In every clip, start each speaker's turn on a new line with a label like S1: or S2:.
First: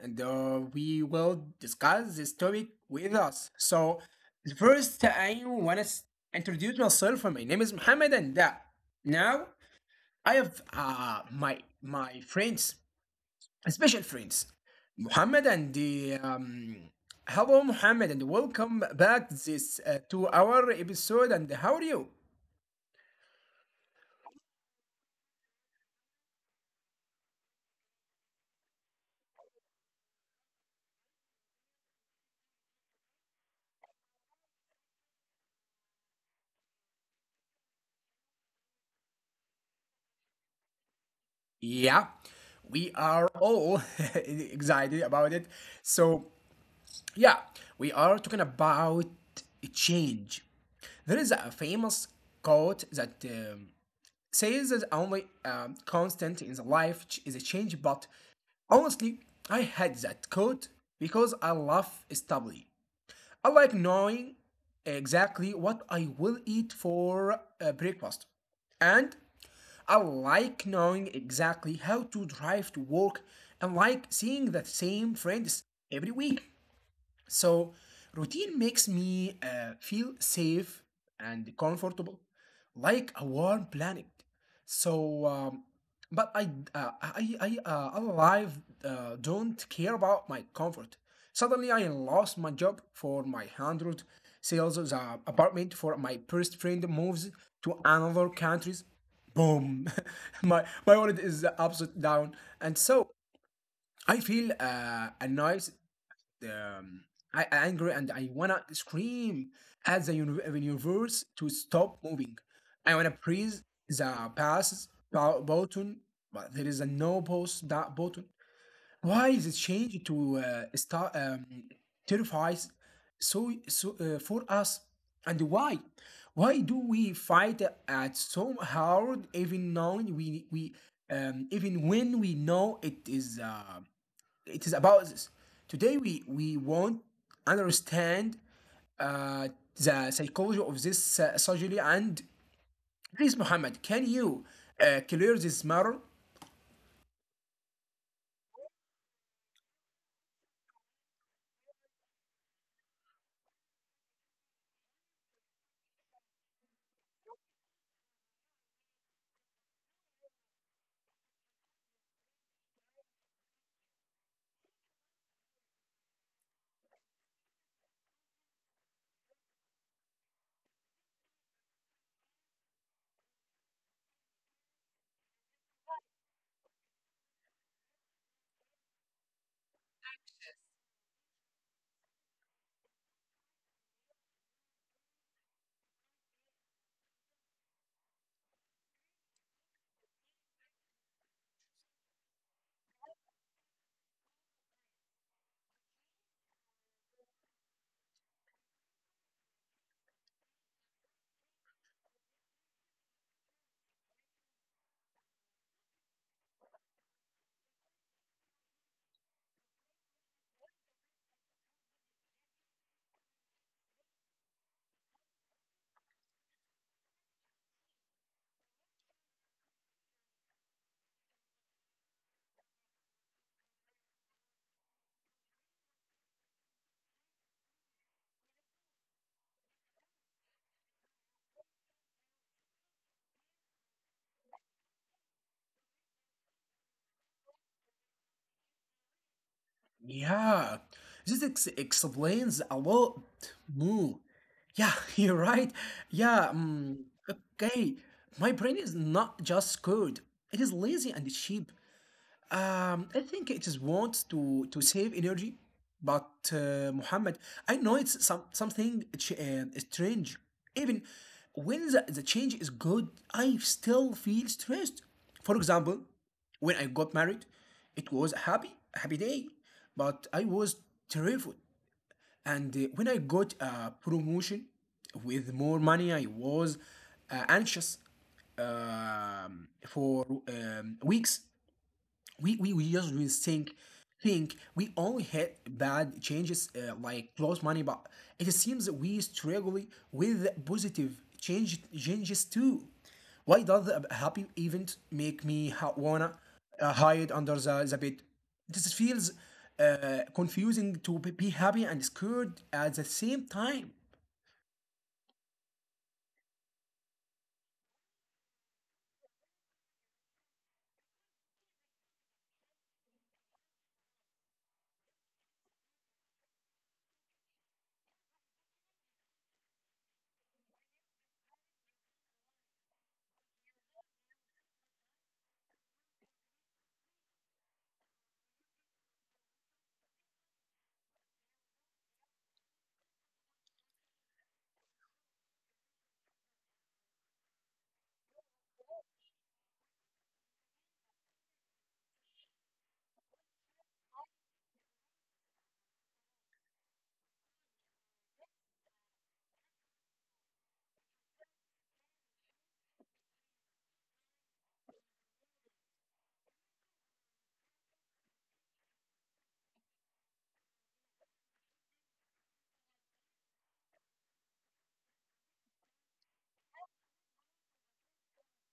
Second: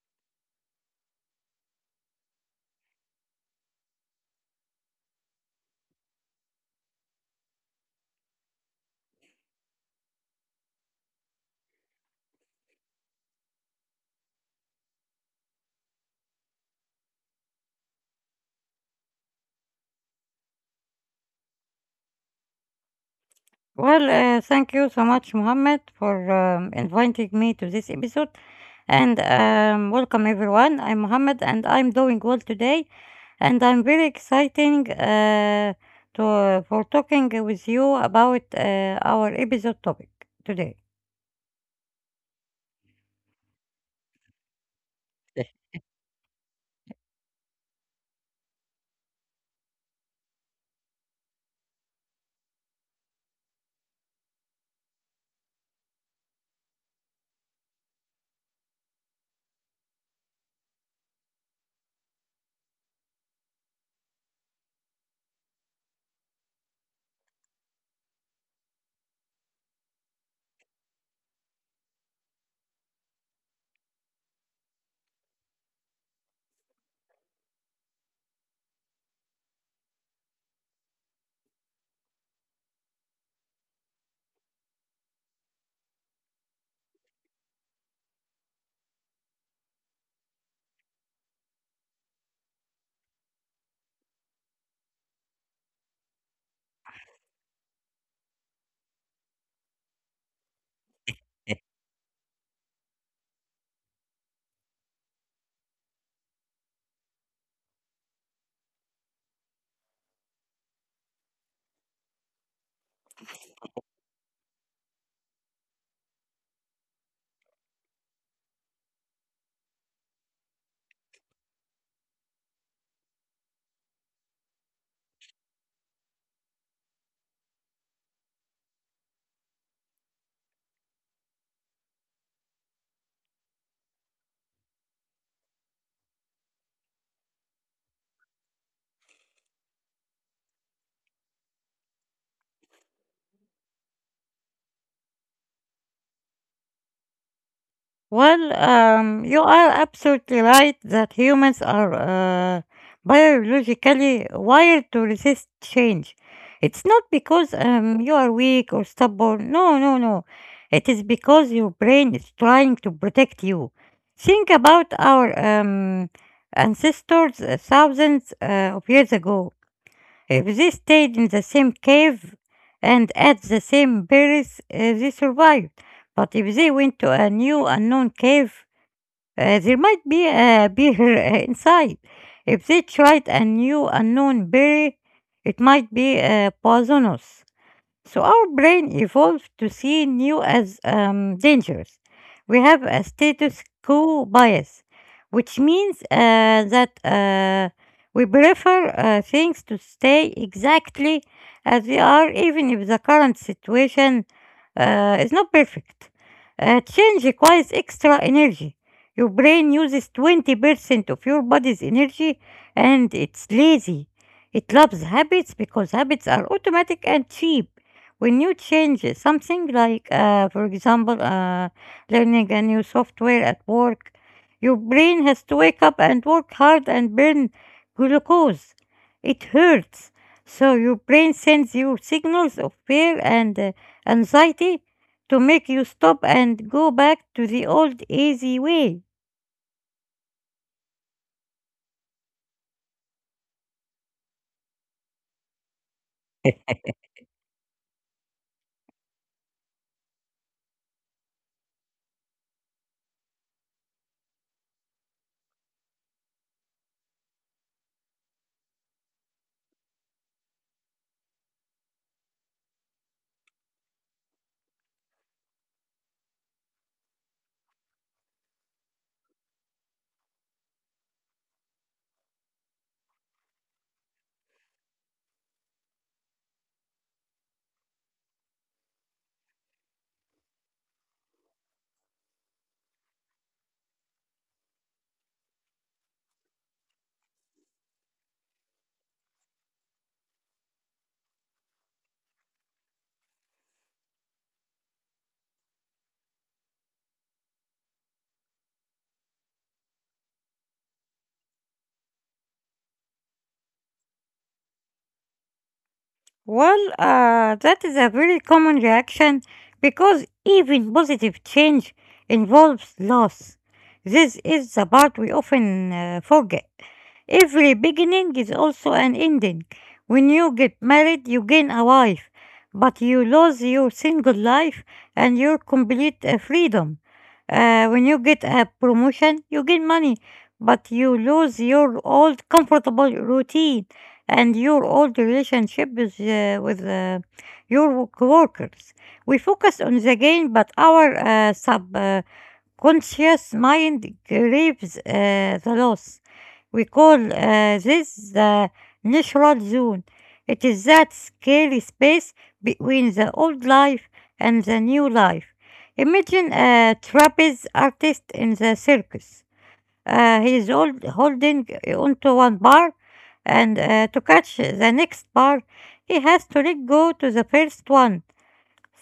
S1: and we will discuss this topic with us. So first, I want to introduce myself. My name is Mohammed, and now I have my friends, special friends, Mohammed and the. Hello, Mohammed, and welcome back this to our episode. And how are you?
S2: Well, thank you so much, Mohammed, for inviting me to this episode. And welcome, everyone. I'm Mohammed, and I'm doing well today. And I'm very exciting to for talking with you about our episode topic today.
S1: Yeah, we are all excited about it. So, yeah, we are talking about change. There is a famous quote that says that only constant in the life is a change, but honestly, I had that quote because I love stability. I like knowing exactly what I will eat for breakfast, and I like knowing exactly how to drive to work, and like seeing the same friends every week. So, routine makes me feel safe and comfortable, like a warm planet. So, but I alive, don't care about my comfort. Suddenly, I lost my job for my hundred sales the apartment for my first friend moves to another countries. Boom, my wallet is upside down, and so I feel annoyed. um, I angry and I wanna scream at the universe to stop moving. I wanna press the button, but there is a no pause that button. Why is it changed to start terrifies so for us? And why? Why do we fight at so hard even knowing we even when we know it is about this. Today we won't understand uh, the psychology of this surgery. And please, Muhammad, can you clear this matter?
S2: Well, you are absolutely right that humans are biologically wired to resist change. It's not because you are weak or stubborn. No, no, no. It is because your brain is trying to protect you. Think about our ancestors thousands of years ago. If they stayed in the same cave and ate the same berries, they survived. But if they went to a new unknown cave, there might be a bear inside. If they tried a new unknown berry, it might be poisonous. So our brain evolved to see new as dangerous. We have a status quo bias, which means that we prefer things to stay exactly as they are, even if the current situation is not perfect. Change requires extra energy. Your brain uses 20% of your body's energy, and it's lazy. It loves habits because habits are automatic and cheap. When you change it, something like, for example, learning a new software at work, your brain has to wake up and work hard and burn glucose. It hurts. So your brain sends you signals of fear and anxiety to make you stop and go back to the old easy way.
S1: Yeah, this explains a lot more. Yeah, you're right. Yeah, okay. My brain is not just scared; it is lazy and cheap. I think it is wants to save energy, but Muhammad, I know it's something strange. Even when the change is good, I still feel stressed. For example, when I got married, it was a happy day, but I was terrified. And when I got a promotion with more money, I was anxious for weeks. We just really think we only had bad changes like close money, but it seems that we struggle with positive changes too. Why does a happy event make me wanna hide under the bed? This feels confusing to be happy and scared at the same time.
S2: Well, that is a very common reaction because even positive change involves loss. This is the part we often forget. Every beginning is also an ending. When you get married, you gain a wife, but you lose your single life and your complete freedom. When you get a promotion, you gain money, but you lose your old comfortable routine and your old relationship with, uh, your coworkers. We focus on the gain, but our subconscious mind craves the loss. We call this the natural zone. It is that scary space between the old life and the new life. Imagine a trapeze artist in the circus. Holding onto one bar, and to catch the next bar, he has to let go to the first one.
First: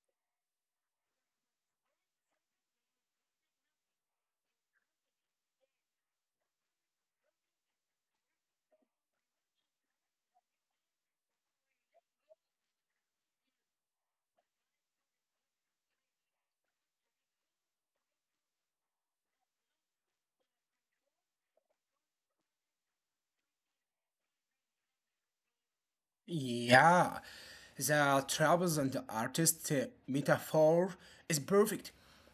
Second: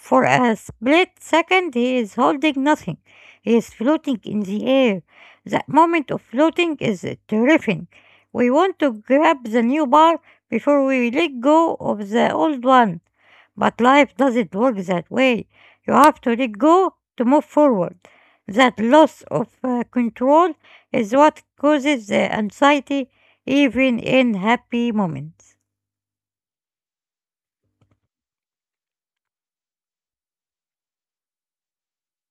S2: For a split second, he is holding nothing. He is floating in the air. That moment of floating is terrifying. We want to grab the new bar before we let go of the old one. But life doesn't work that way. You have to let go to move forward. That loss of control is what causes the anxiety even in happy moments.
S1: Yeah, the travels and the artist metaphor is perfect.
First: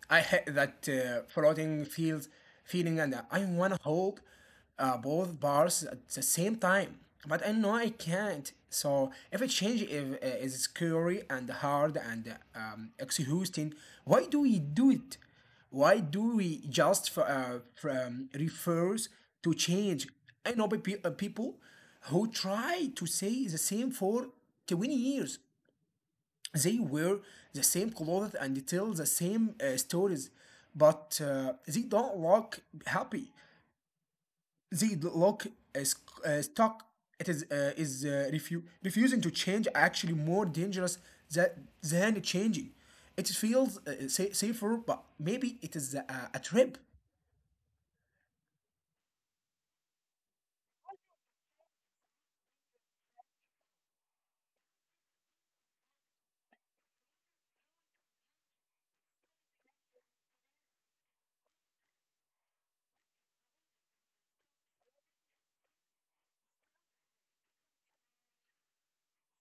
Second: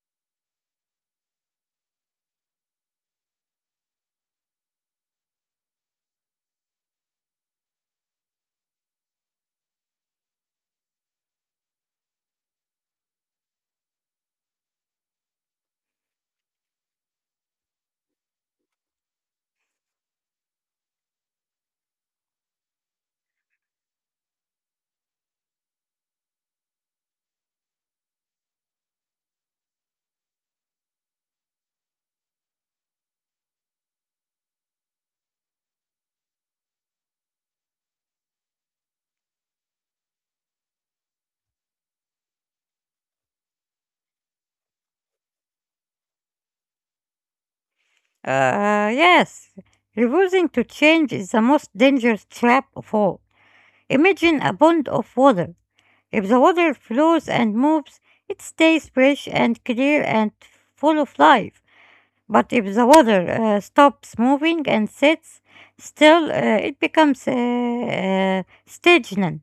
S1: I hate that floating feels feeling, and I wanna hold both bars at the same time, but I know I can't. So if a change is scary and hard and exhausting, why do we do it? Why do we just refers to change? I know people who try to say the same for 20 years. They wear the same clothes, and they tell the same stories, but they don't look happy. They look stuck. It is refusing to change actually more dangerous than, than changing? It feels safer, but maybe it is a trip.
S2: Yes, refusing to change is the most dangerous trap of all. Imagine a pond of water. If the water flows and moves, it stays fresh and clear and full of life. But if the water stops moving and sits still, it becomes stagnant.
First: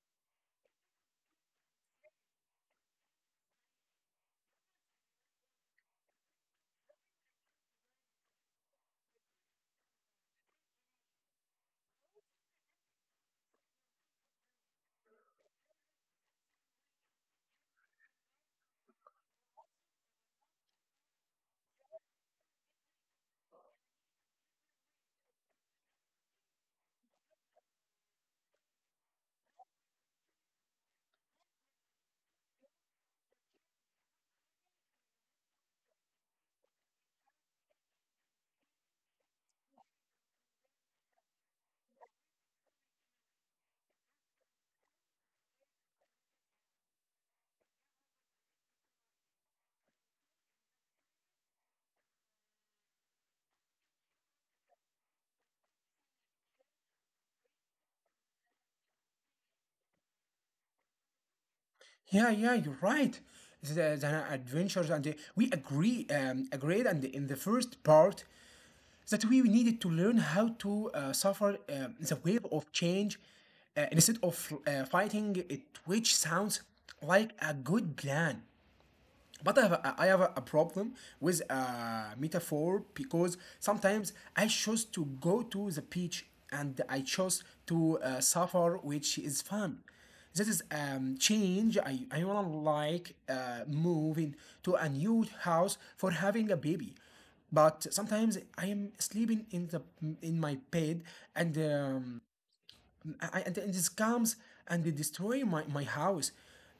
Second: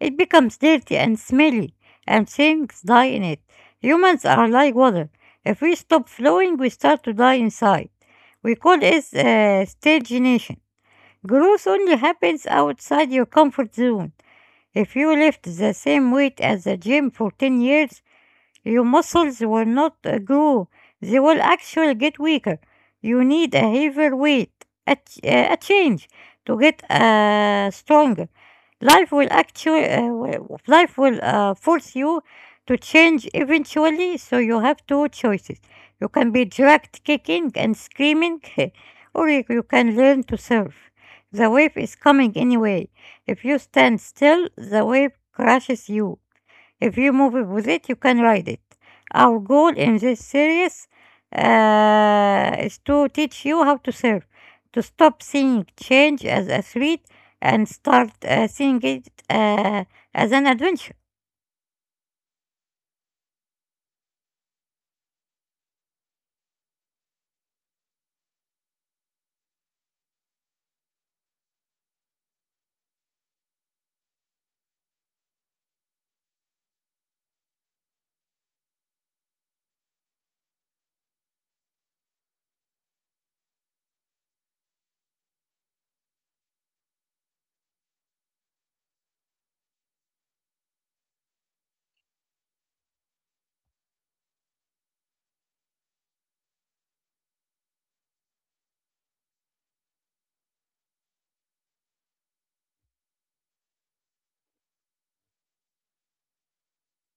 S2: It becomes dirty and smelly, and things die in it. Humans are like water. If we stop flowing, we start to die inside. We call this stagnation. Growth only happens outside your comfort zone. If you lift the same weight as the gym for 10 years, your muscles will not grow, they will actually get weaker. You need a heavier weight, a change to get stronger. Life will force you to change eventually, so you have two choices. You can be dragged kicking and screaming, or you can learn to surf. The wave is coming anyway. If you stand still, the wave crashes you. If you move it with it, you can ride it. Our goal in this series is to teach you how to serve, to stop seeing change as a threat and start seeing it as an adventure.
S1: Yeah, yeah, you're right. The adventures and we agree, agreed, and in the first part, that we needed to learn how to suffer the wave of change instead of fighting it, which sounds like a good plan. But I have a problem with a metaphor, because sometimes I chose to go to the beach, and I chose to suffer, which is fun. This is change. I wanna like moving to a new house for having a baby, but sometimes I am sleeping in the in my bed, and and it just comes and they destroy my house.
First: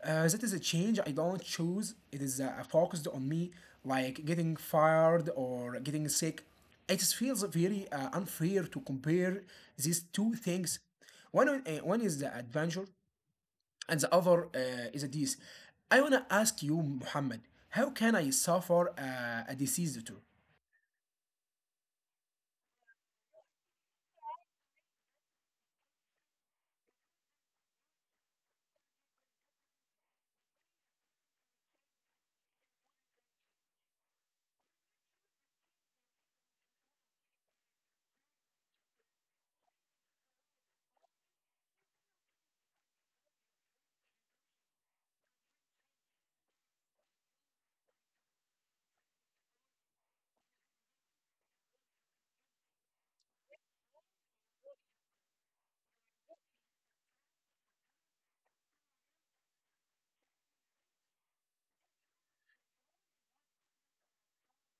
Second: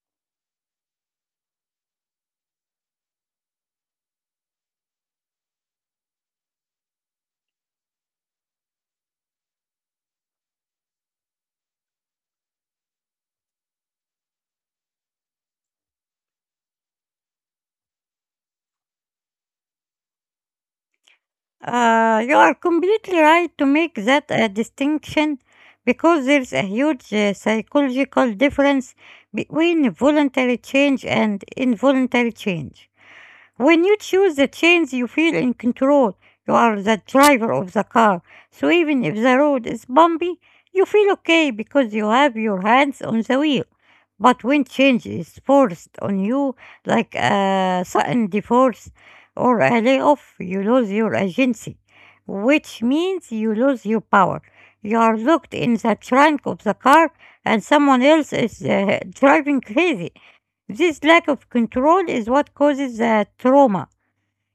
S1: That is a change I don't choose. It is focused on me, like getting fired or getting sick. It just feels very unfair to compare these two things. One is the adventure, and the other is a disease. I wanna ask you, Muhammad, how can I suffer a disease too?
S2: You are completely right to make that distinction because there's a huge psychological difference between voluntary change and involuntary change. When you choose the chains, you feel in control. You are the driver of the car. So even if the road is bumpy, you feel okay because you have your hands on the wheel. But when change is forced on you, like a sudden divorce or a layoff, you lose your agency, which means you lose your power. You are locked in the trunk of the car, and someone else is driving crazy. This lack of control is what causes the trauma.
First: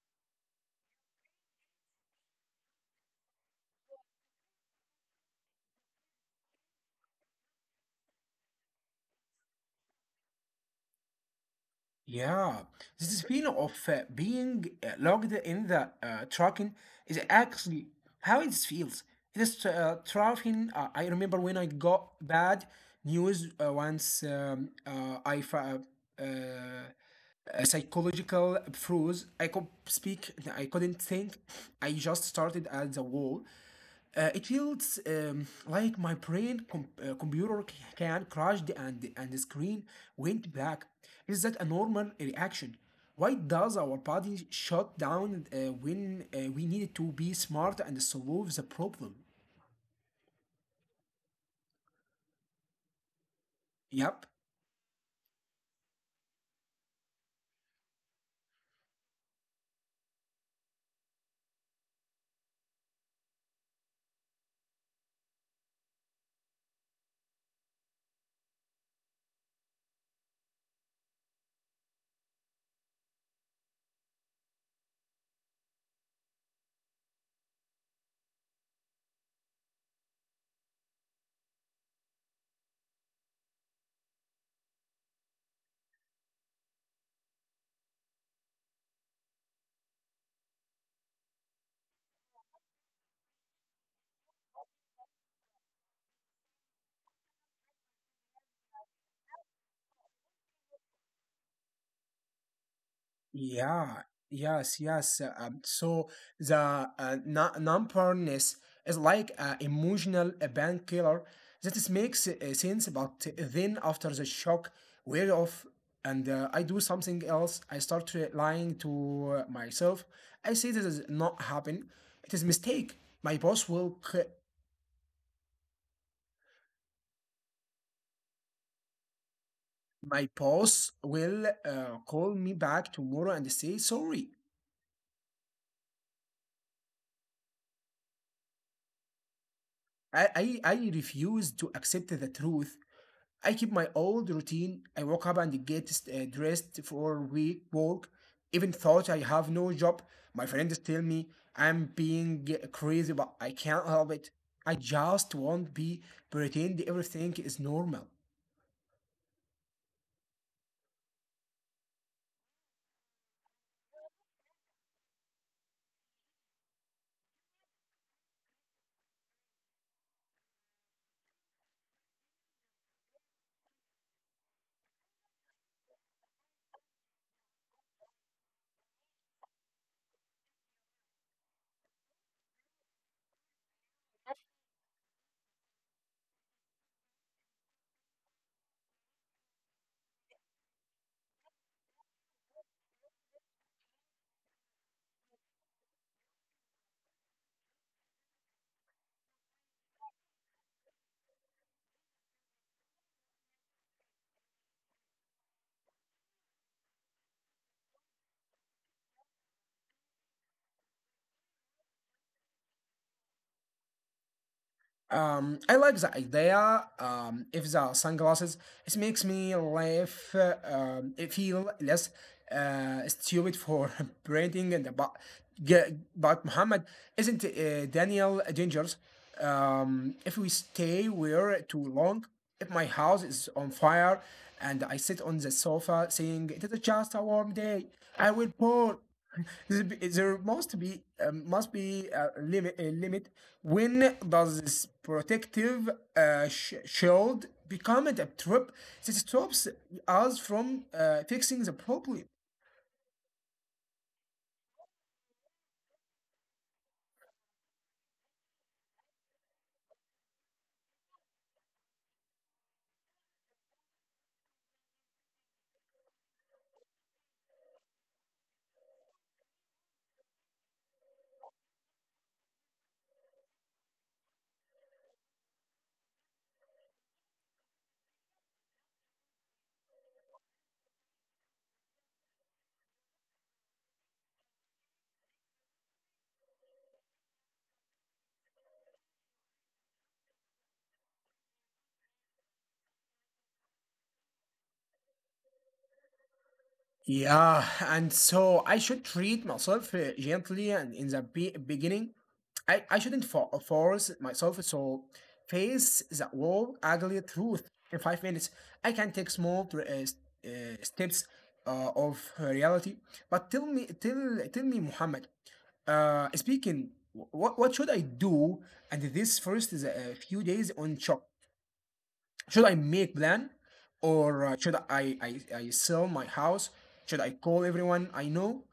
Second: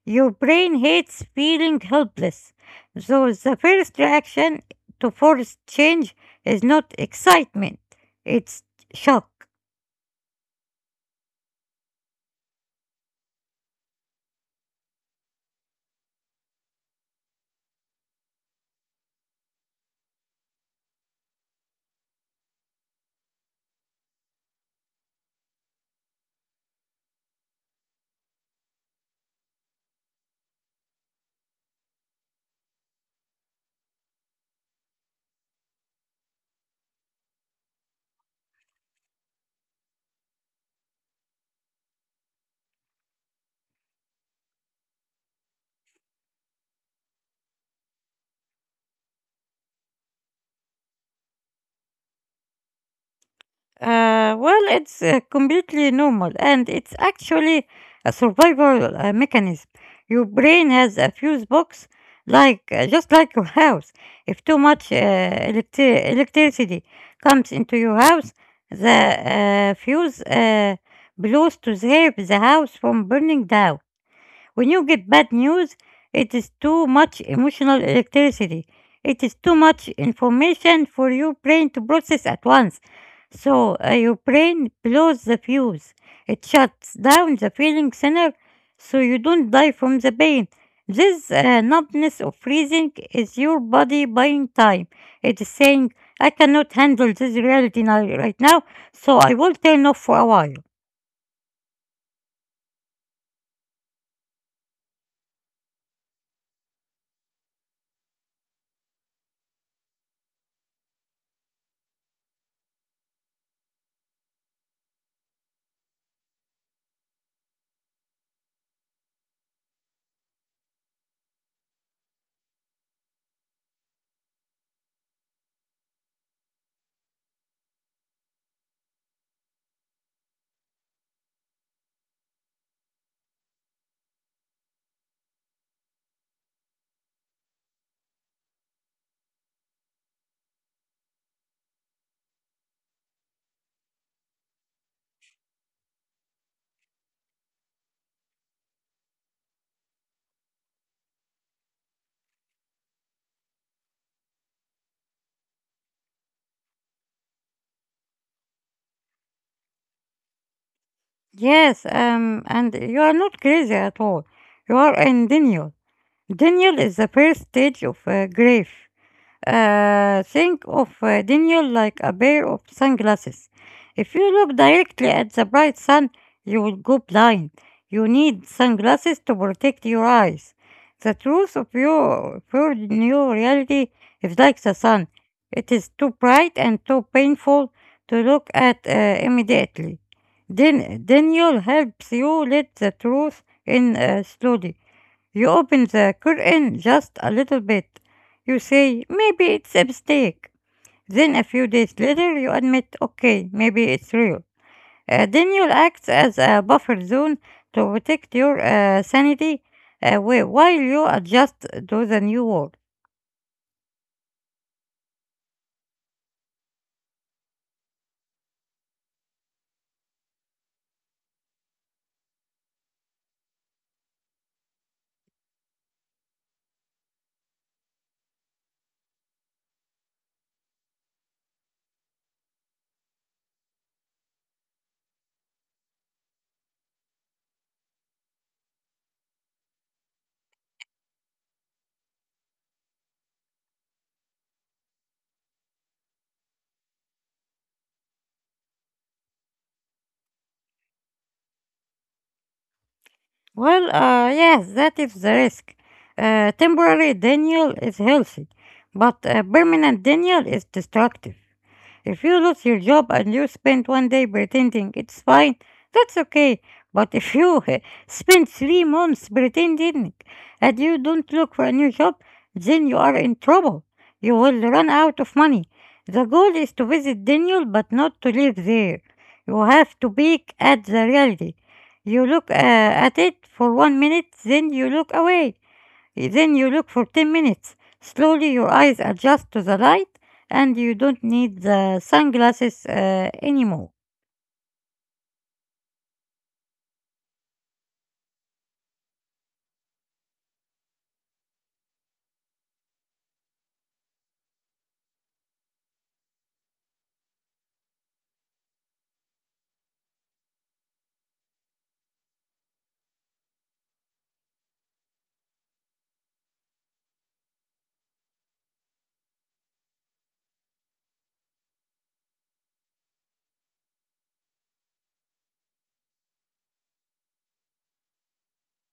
S2: Your brain hates feeling helpless. So the first reaction to force change is not excitement, it's shock.
S1: Yeah, this feeling of being locked in the trucking is actually how it feels. It is traveling. I remember when I got bad news once. I uh, uh, psychological froze. I could speak. I couldn't think. I just started at the wall. It feels like my brain computer can crashed and the screen went black. Is that a normal reaction? Why does our body shut down when we need to be smart and solve the problem? Yep.
S2: Well, it's completely normal, and it's actually a survival mechanism. Your brain has a fuse box, like just like your house. If too much electricity comes into your house, the fuse blows to save the house from burning down. When you get bad news, it is too much emotional electricity. It is too much information for your brain to process at once. So your brain blows the fuse. It shuts down the feeling center so you don't die from the pain. This numbness of freezing is your body buying time. It is saying, I cannot handle this reality now, right now, so I will turn off for a while.
S1: Yeah, yes, yes. So the numbness is like an emotional painkiller that is makes sense, but then after the shock wear off, and I do something else, I start lying to myself. I say this is not happen. It is mistake. My boss will c- my boss will call me back tomorrow and say sorry. I refuse to accept the truth. I keep my old routine. I wake up and get dressed for week work. Even thought I have no job, my friends tell me I'm being crazy, but I can't help it. I just won't be pretend everything is normal.
S2: Yes, and you are not crazy at all. You are in denial. Denial is the first stage of grief. Think of Daniel like a pair of sunglasses. If you look directly at the bright sun, you will go blind. You need sunglasses to protect your eyes. The truth of your new reality is like the sun. It is too bright and too painful to look at immediately. Then Daniel helps you let the truth in slowly. You open the curtain just a little bit. You say, maybe it's a mistake. Then a few days later, you admit, okay, maybe it's real. Then you'll act as a buffer zone to protect your sanity while you adjust to the new world.
S1: I like the idea. If the sunglasses, it makes me laugh. It feel less stupid for branding but Muhammad, isn't Daniel dangerous? If we stay where too long, if my house is on fire, and I sit on the sofa saying it is just a warm day, I will pour. There must be Must be a limit, a limit. When does this protective shield become a trip that stops us from fixing the problem?
S2: Well, yes, that is the risk. Temporary denial is healthy, but permanent denial is destructive. If you lose your job and you spend 1 day pretending it's fine, that's okay. But if you spend 3 months pretending and you don't look for a new job, then you are in trouble. You will run out of money. The goal is to visit Daniel but not to live there. You have to peek at the reality. You look at it for 1 minute, then you look away. Then you look for 10 minutes. Slowly your eyes adjust to the light, and you don't need the sunglasses anymore.
S1: Yeah, and so I should treat myself gently and in the beginning. I shouldn't force myself so face the whole ugly truth in 5 minutes. I can take small steps of reality. But tell me, Muhammad, speaking, what should I do? And this first is a few days on shock, should I make plan, or should I sell my house? Should I call everyone I know?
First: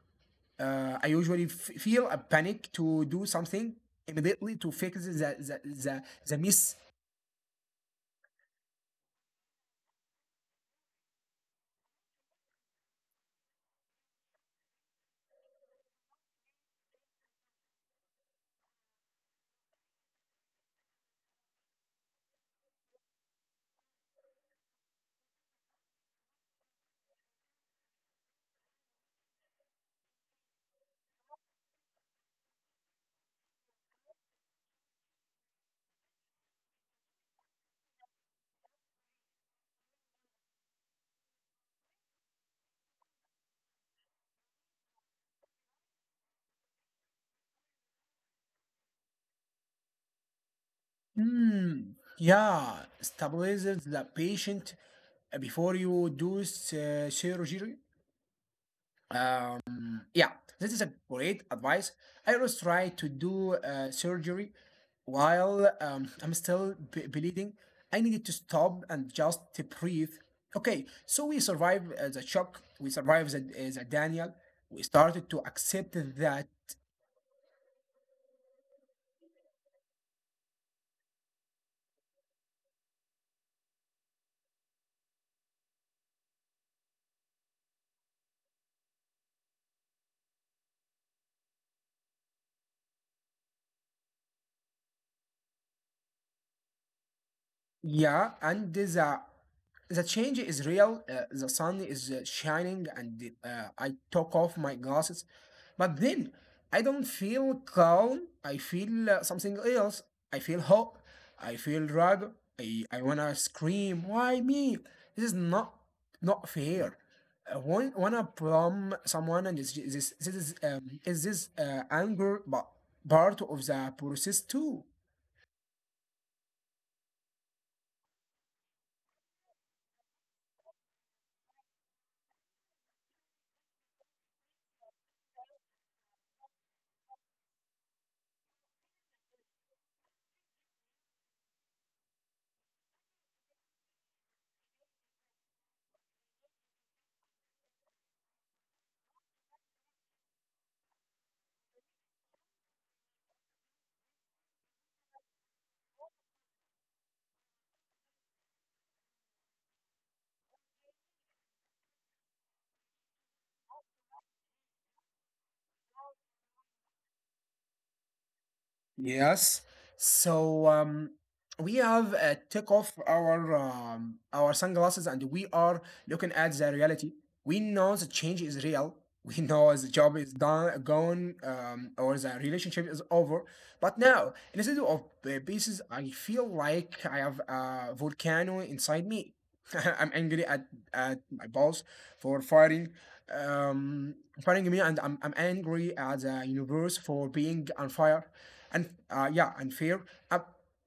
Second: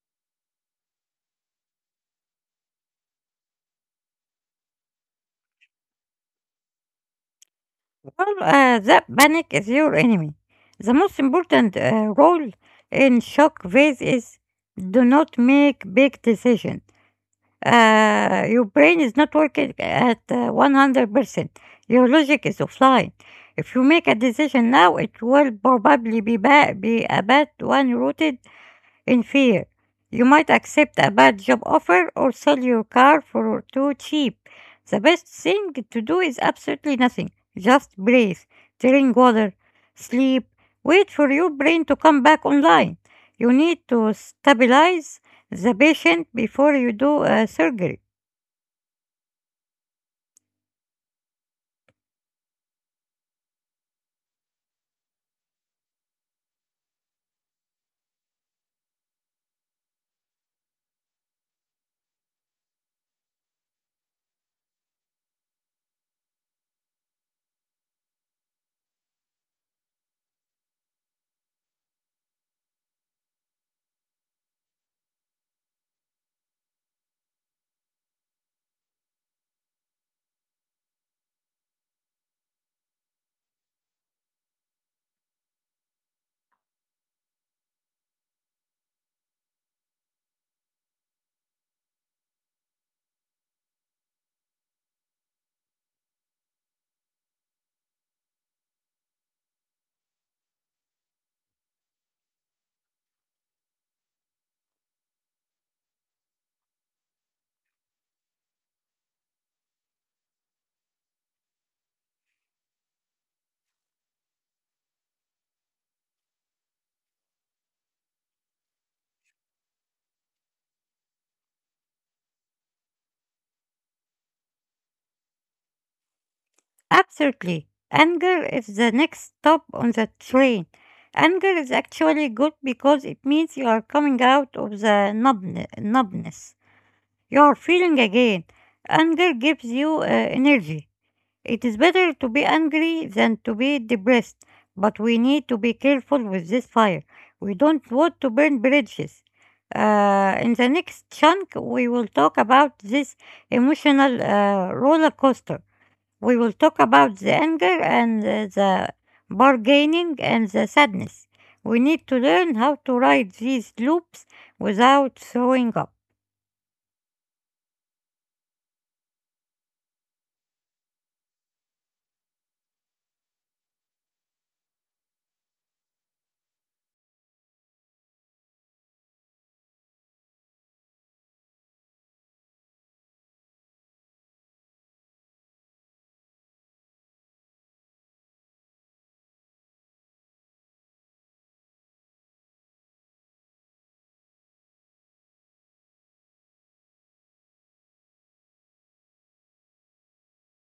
S1: I usually feel a panic to do something immediately to fix the miss.
S2: Well, that panic is your enemy. The most important role in shock phase is, do not make big decisions. Your brain is not working at 100%. Your logic is offline. If you make a decision now, it will probably be, be a bad one rooted in fear. You might accept a bad job offer or sell your car for too cheap. The best thing to do is absolutely nothing. Just breathe, drink water, sleep, wait for your brain to come back online. You need to stabilize the patient before you do surgery.
S1: Hmm. Yeah, stabilize the patient before you do surgery. Yeah, this is a great advice. I always try to do surgery while I'm still bleeding. I needed to stop and just to breathe. Okay, so we survived the shock. We survived the Daniel. We started to accept that. Yeah, and the change is real. The sun is shining, and I took off my glasses, but then I don't feel calm. I feel something else. I feel hope. I feel drug. I wanna scream. Why me? This is not fair. I want wanna blame someone, and this is this anger, but part of the process too.
S2: Absolutely. Anger is the next stop on the train. Anger is actually good because it means you are coming out of the numbne- numbness. You are feeling again. Anger gives you energy. It is better to be angry than to be depressed, but we need to be careful with this fire. We don't want to burn bridges. In the next chunk, we will talk about this emotional roller coaster. We will talk about the anger and the bargaining and the sadness. We need to learn how to ride these loops without throwing up.
S1: Yes. So we have take off our sunglasses, and we are looking at the reality. We know the change is real. We know the job is done, gone, or the relationship is over. But now, instead of pieces, I feel like I have a volcano inside me. I'm angry at my boss for um, firing me, and I'm angry at the universe for being on fire, and yeah, unfair. I,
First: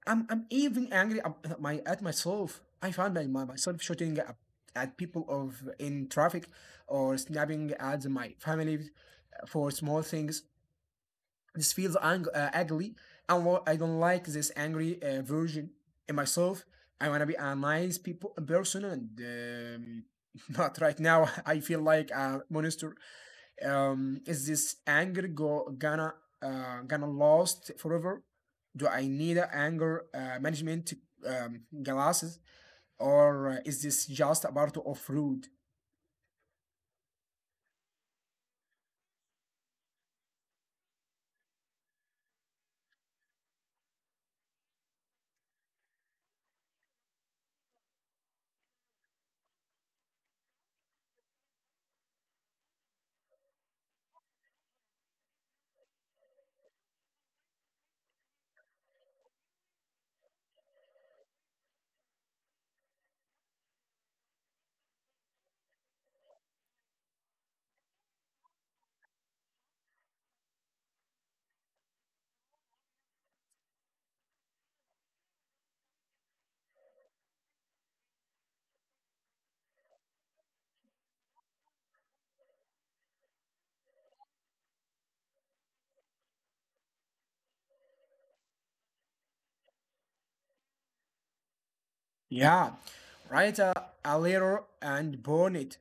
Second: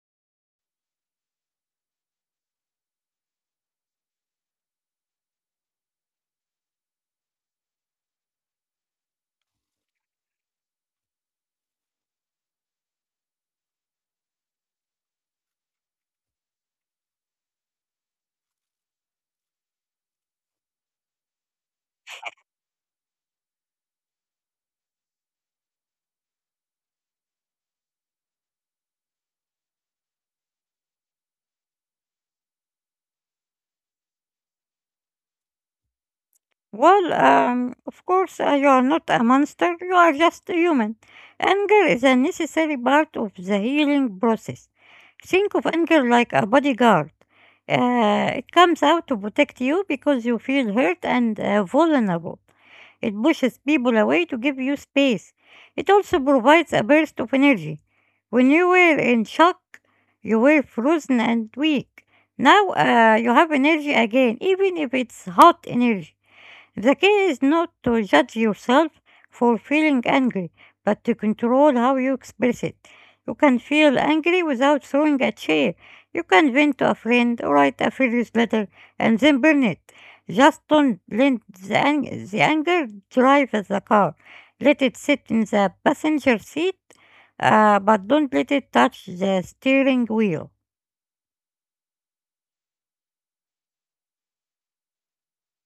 S1: I'm even angry at myself. I found my, my myself shooting at people of in traffic, or snapping at my family for small things. This feels ugly, and I don't like this angry version in myself. I wanna be a nice people person, and not right now. I feel like a monster. Is this anger go, gonna gonna last forever? Do I need a anger management glasses, or is this just a part of rude?
S2: Well, of course, you are not a monster, you are just a human. Anger is a necessary part of the healing process. Think of anger like a bodyguard. It comes out to protect you because you feel hurt and vulnerable. It pushes people away to give you space. It also provides a burst of energy. When you were in shock, you were frozen and weak. Now you have energy again, even if it's hot energy. The key is not to judge yourself for feeling angry, but to control how you express it. You can feel angry without throwing a chair. You can vent to a friend, write a furious letter, and then burn it. Just don't let the anger drive the car. Let it sit in the passenger seat, but don't let it touch the steering wheel.
S1: Yeah, write a letter and burn it.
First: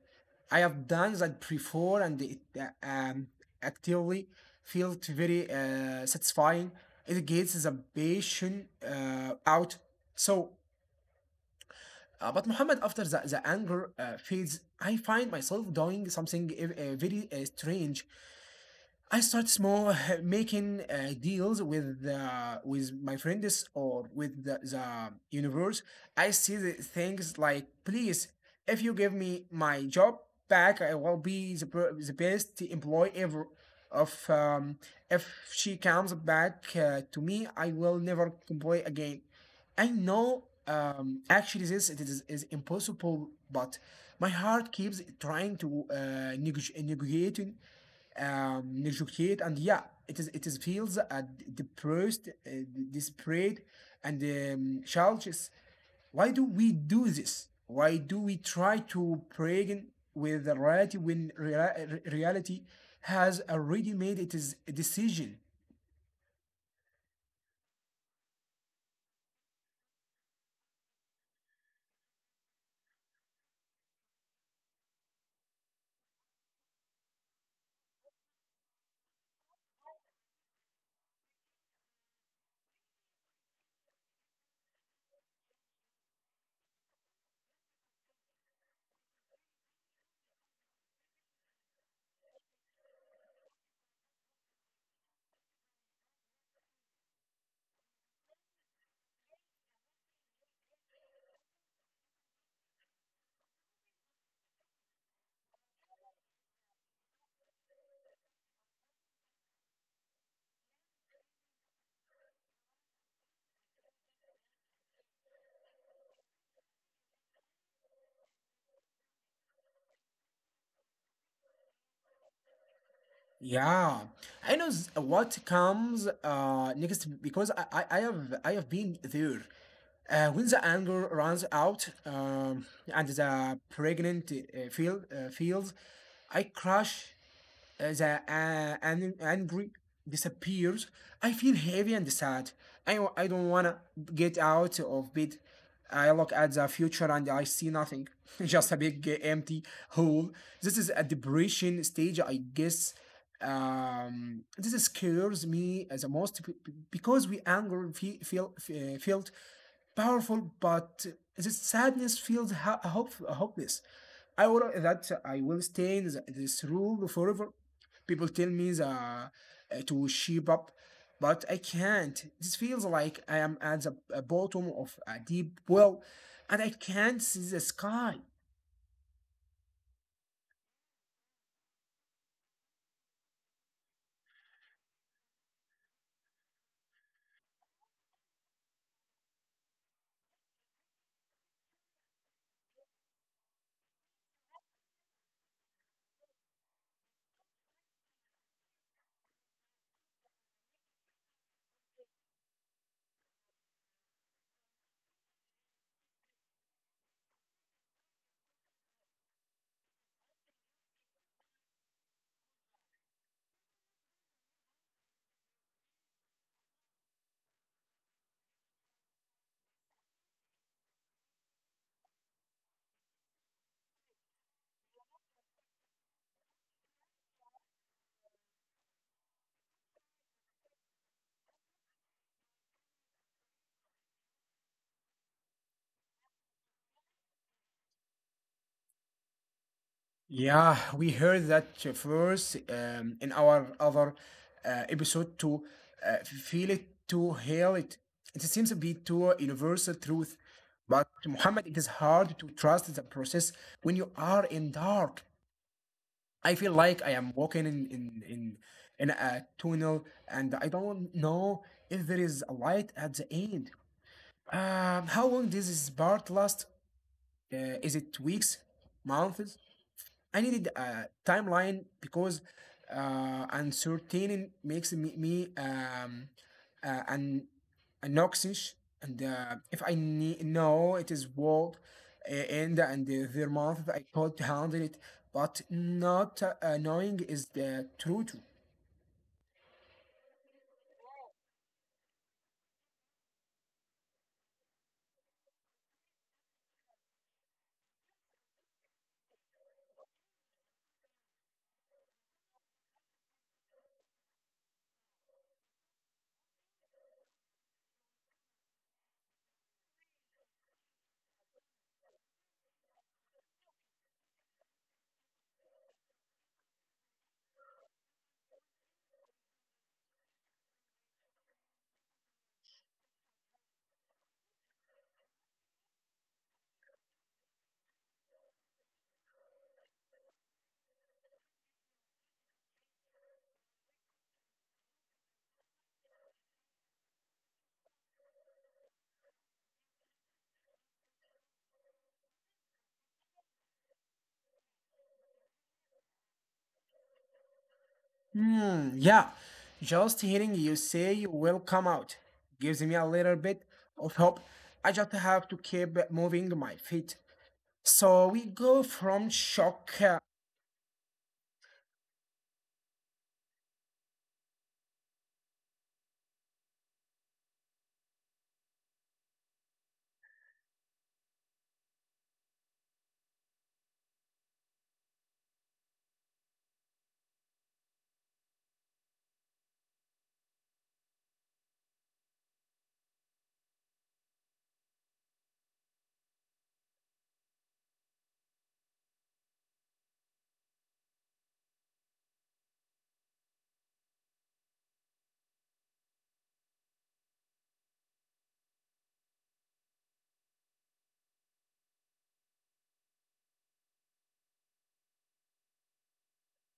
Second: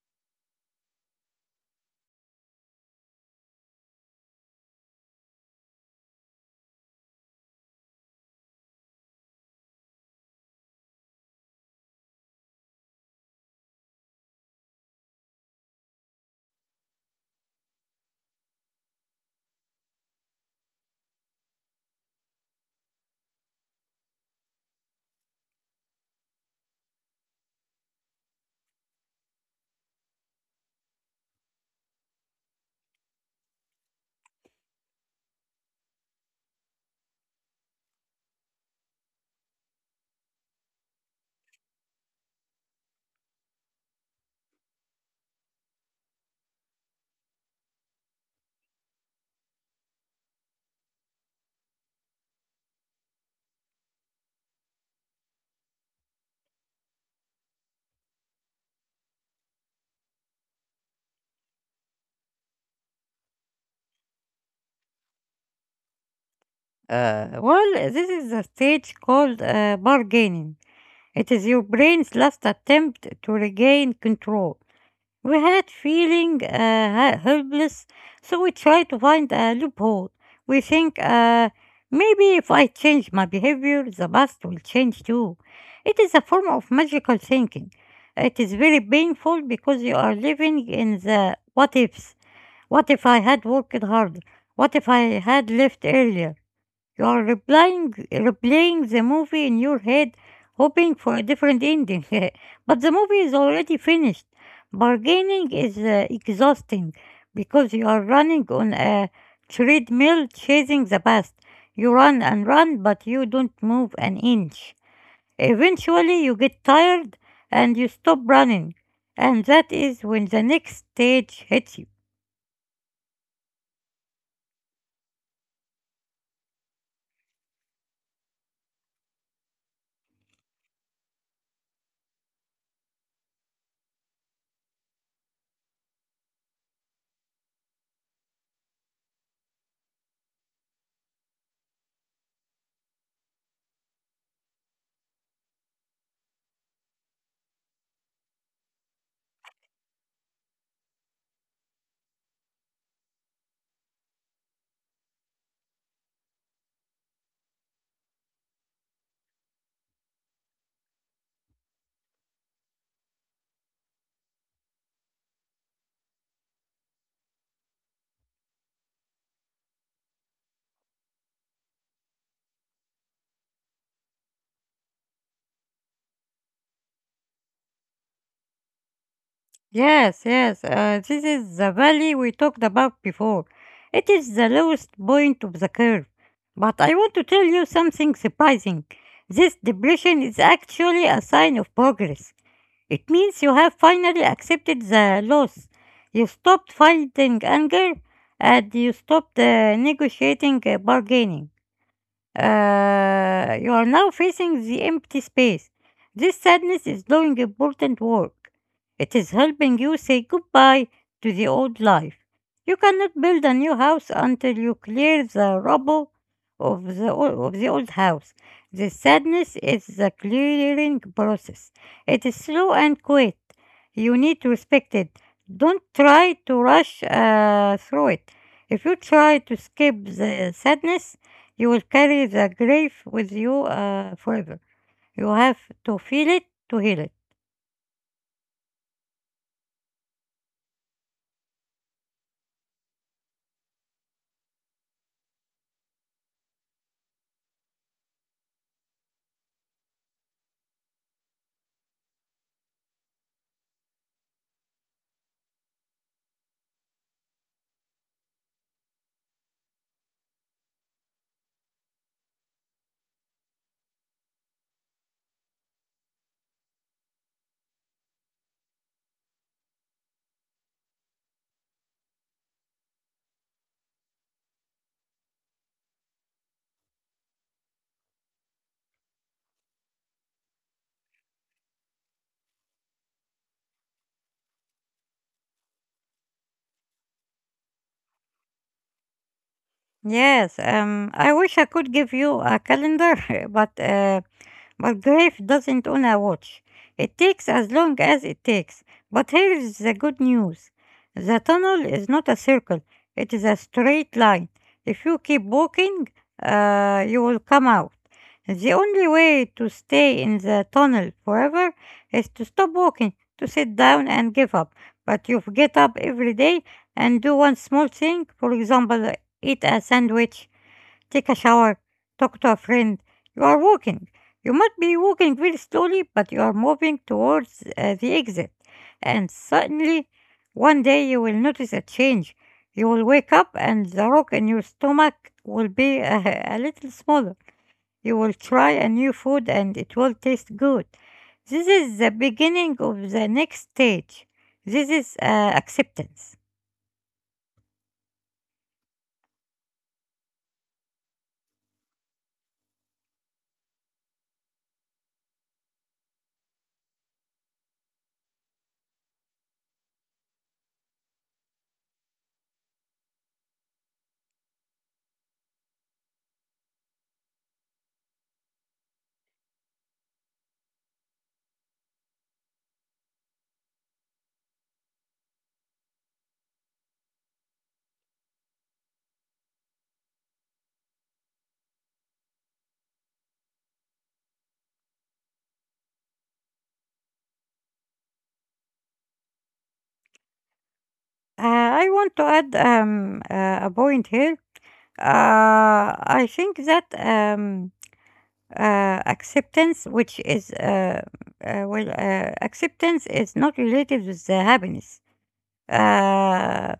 S1: I have done that before, and it actively felt very satisfying. It gets the passion out. So, but Muhammad, after the anger fades, I find myself doing something very strange. I start small, making deals with with my friends, or with the universe. I see the things like, please, if you give me my job back, I will be the best employee ever. Of If she comes back to me, I will never complain again. I know actually this it is impossible, but my heart keeps trying to neg- negotiate negotiate, and yeah, it is feels depressed, desperate, and challenges. Why do we do this? Why do we try to bargain with the reality when reality has already made it is a decision?
S2: Well, this is a stage called bargaining. It is your brain's last attempt to regain control. We had feeling helpless, so we try to find a loophole. We think maybe if I change my behavior, the past will change too. It is a form of magical thinking. It is very painful because you are living in the what ifs. What if I had worked harder? What if I had left earlier? You are replaying the movie in your head, hoping for a different ending. But the movie is already finished. Bargaining is exhausting because you are running on a treadmill chasing the past. You run and run, but you don't move an inch. Eventually, you get tired and you stop running. And that is when the next stage hits you.
S1: Yeah, I know what comes next, because I have been there. When the anger runs out, and the pregnant feels, I crash the angry disappears. I feel heavy and sad. I don't wanna get out of bed. I look at the future and I see nothing, just a big empty hole. This is a depression stage, I guess. This scares me as the most because we anger felt powerful, but this sadness feels hopeless. I will that I will stay in this rule forever. People tell me to shape up, but I can't. This feels like I am at the bottom of a deep well, and I can't see the sky.
S2: Yes, yes. This is the valley we talked about before. It is the lowest point of the curve. But I want to tell you something surprising. This depression is actually a sign of progress. It means you have finally accepted the loss. You stopped fighting anger and you stopped negotiating bargaining. You are now facing the empty space. This sadness is doing important work. It is helping you say goodbye to the old life. You cannot build a new house until you clear the rubble of of the old house. The sadness is the clearing process. It is slow and quiet. You need to respect it. Don't try to rush through it. If you try to skip the sadness, you will carry the grief with you forever. You have to feel it to heal it.
S1: Yeah, we heard that first in our other episode to feel it to heal it. It seems to be to universal truth, but Muhammad, it is hard to trust the process when you are in dark. I feel like I am walking in a tunnel, and I don't know if there is a light at the end. How long does this part last? Is it weeks, months? I needed a timeline, because uncertain makes me, me an anxious, and if I know it is world end and their month, I could handle it, but not knowing is the truth.
S2: Yes, I wish I could give you a calendar, but uh, But grief doesn't own a watch. It takes as long as it takes. But here's the good news: the tunnel is not a circle, it is a straight line. If you keep walking, you will come out. The only way to stay in the tunnel forever is to stop walking, to sit down and give up. But you get up every day and do one small thing, for example, eat a sandwich, take a shower, talk to a friend. You are walking. You might be walking very slowly, but you are moving towards the exit. And suddenly, one day you will notice a change. You will wake up and the rock in your stomach will be a little smaller. You will try a new food and it will taste good. This is the beginning of the next stage. This is acceptance.
S1: Hmm, yeah, just hearing you say you will come out gives me a little bit of hope. I just have to keep moving my feet. So we go from shock
S2: I want to add a point here. I think that acceptance, which is well, Acceptance is not related with the happiness. Uh,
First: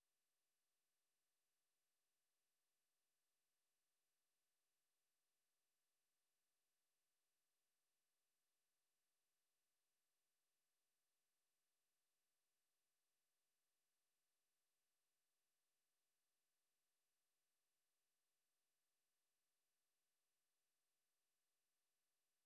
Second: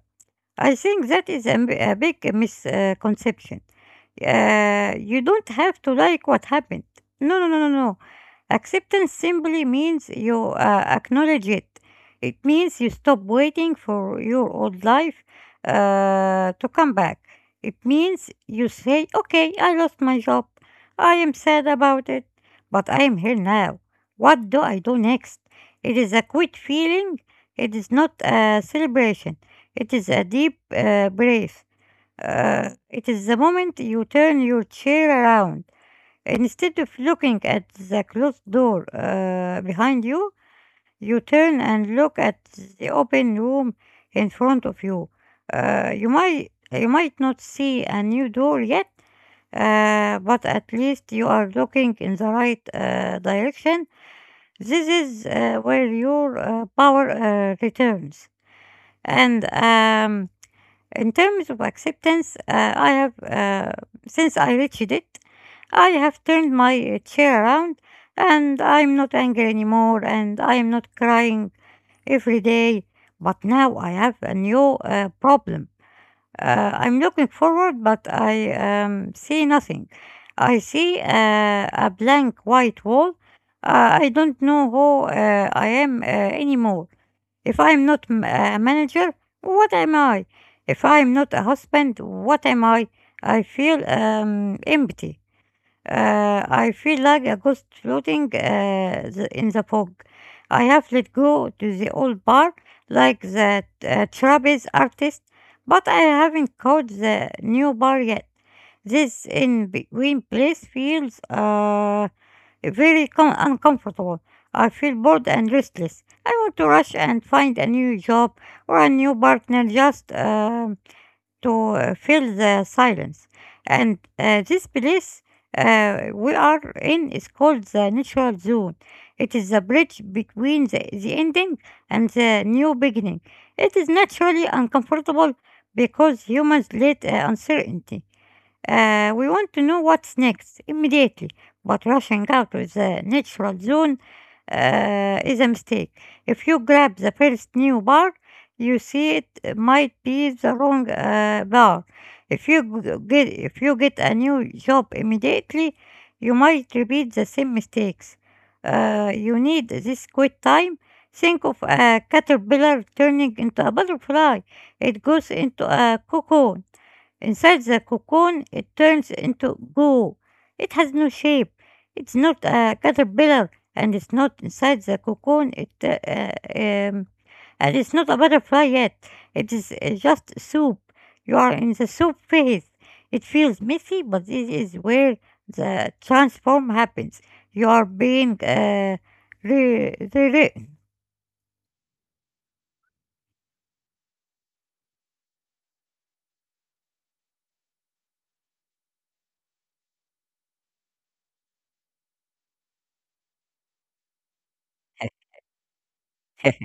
S2: I think that is a big misconception. You don't have to like what happened. No, no, no, no, no. Acceptance simply means you acknowledge it. It means you stop waiting for your old life to come back. It means you say, okay, I lost my job. I am sad about it, but I am here now. What do I do next? It is a quit feeling. It is not a celebration. It is a deep breath. It is the moment you turn your chair around. Instead of looking at the closed door behind you, you turn and look at the open room in front of you. You might not see a new door yet, but at least you are looking in the right direction. This is where your power returns. And in terms of acceptance, since I reached it, I have turned my chair around and I'm not angry anymore and I am not crying every day. But now I have a new problem. I'm looking forward, but I see nothing. I see a blank white wall. I don't know who I am anymore. If I'm not m- a manager, what am I? If I'm not a husband, what am I? I feel empty. I feel like a ghost floating in the fog. I have let go to the old bar, like that trapeze artist, but I haven't caught the new bar yet. This in between place feels uncomfortable. I feel bored and restless. I want to rush and find a new job or a new partner just to fill the silence. And this place we are in is called the natural zone. It is the bridge between the ending and the new beginning. It is naturally uncomfortable because humans hate uncertainty. We want to know what's next immediately, but rushing out of the natural zone is a mistake. If you grab the first new bar you see, it might be the wrong bar. If you get a new job immediately, you might repeat the same mistakes. You need this quick time. Think of a caterpillar turning into a butterfly. It goes into a cocoon. Inside the cocoon, it turns into goo. It has no shape. It's not a caterpillar, and it's not inside the cocoon. It um, and it's not a butterfly yet. It is just soup. You are in the soup phase. It feels messy, but this is where the transform happens. You are being rewritten.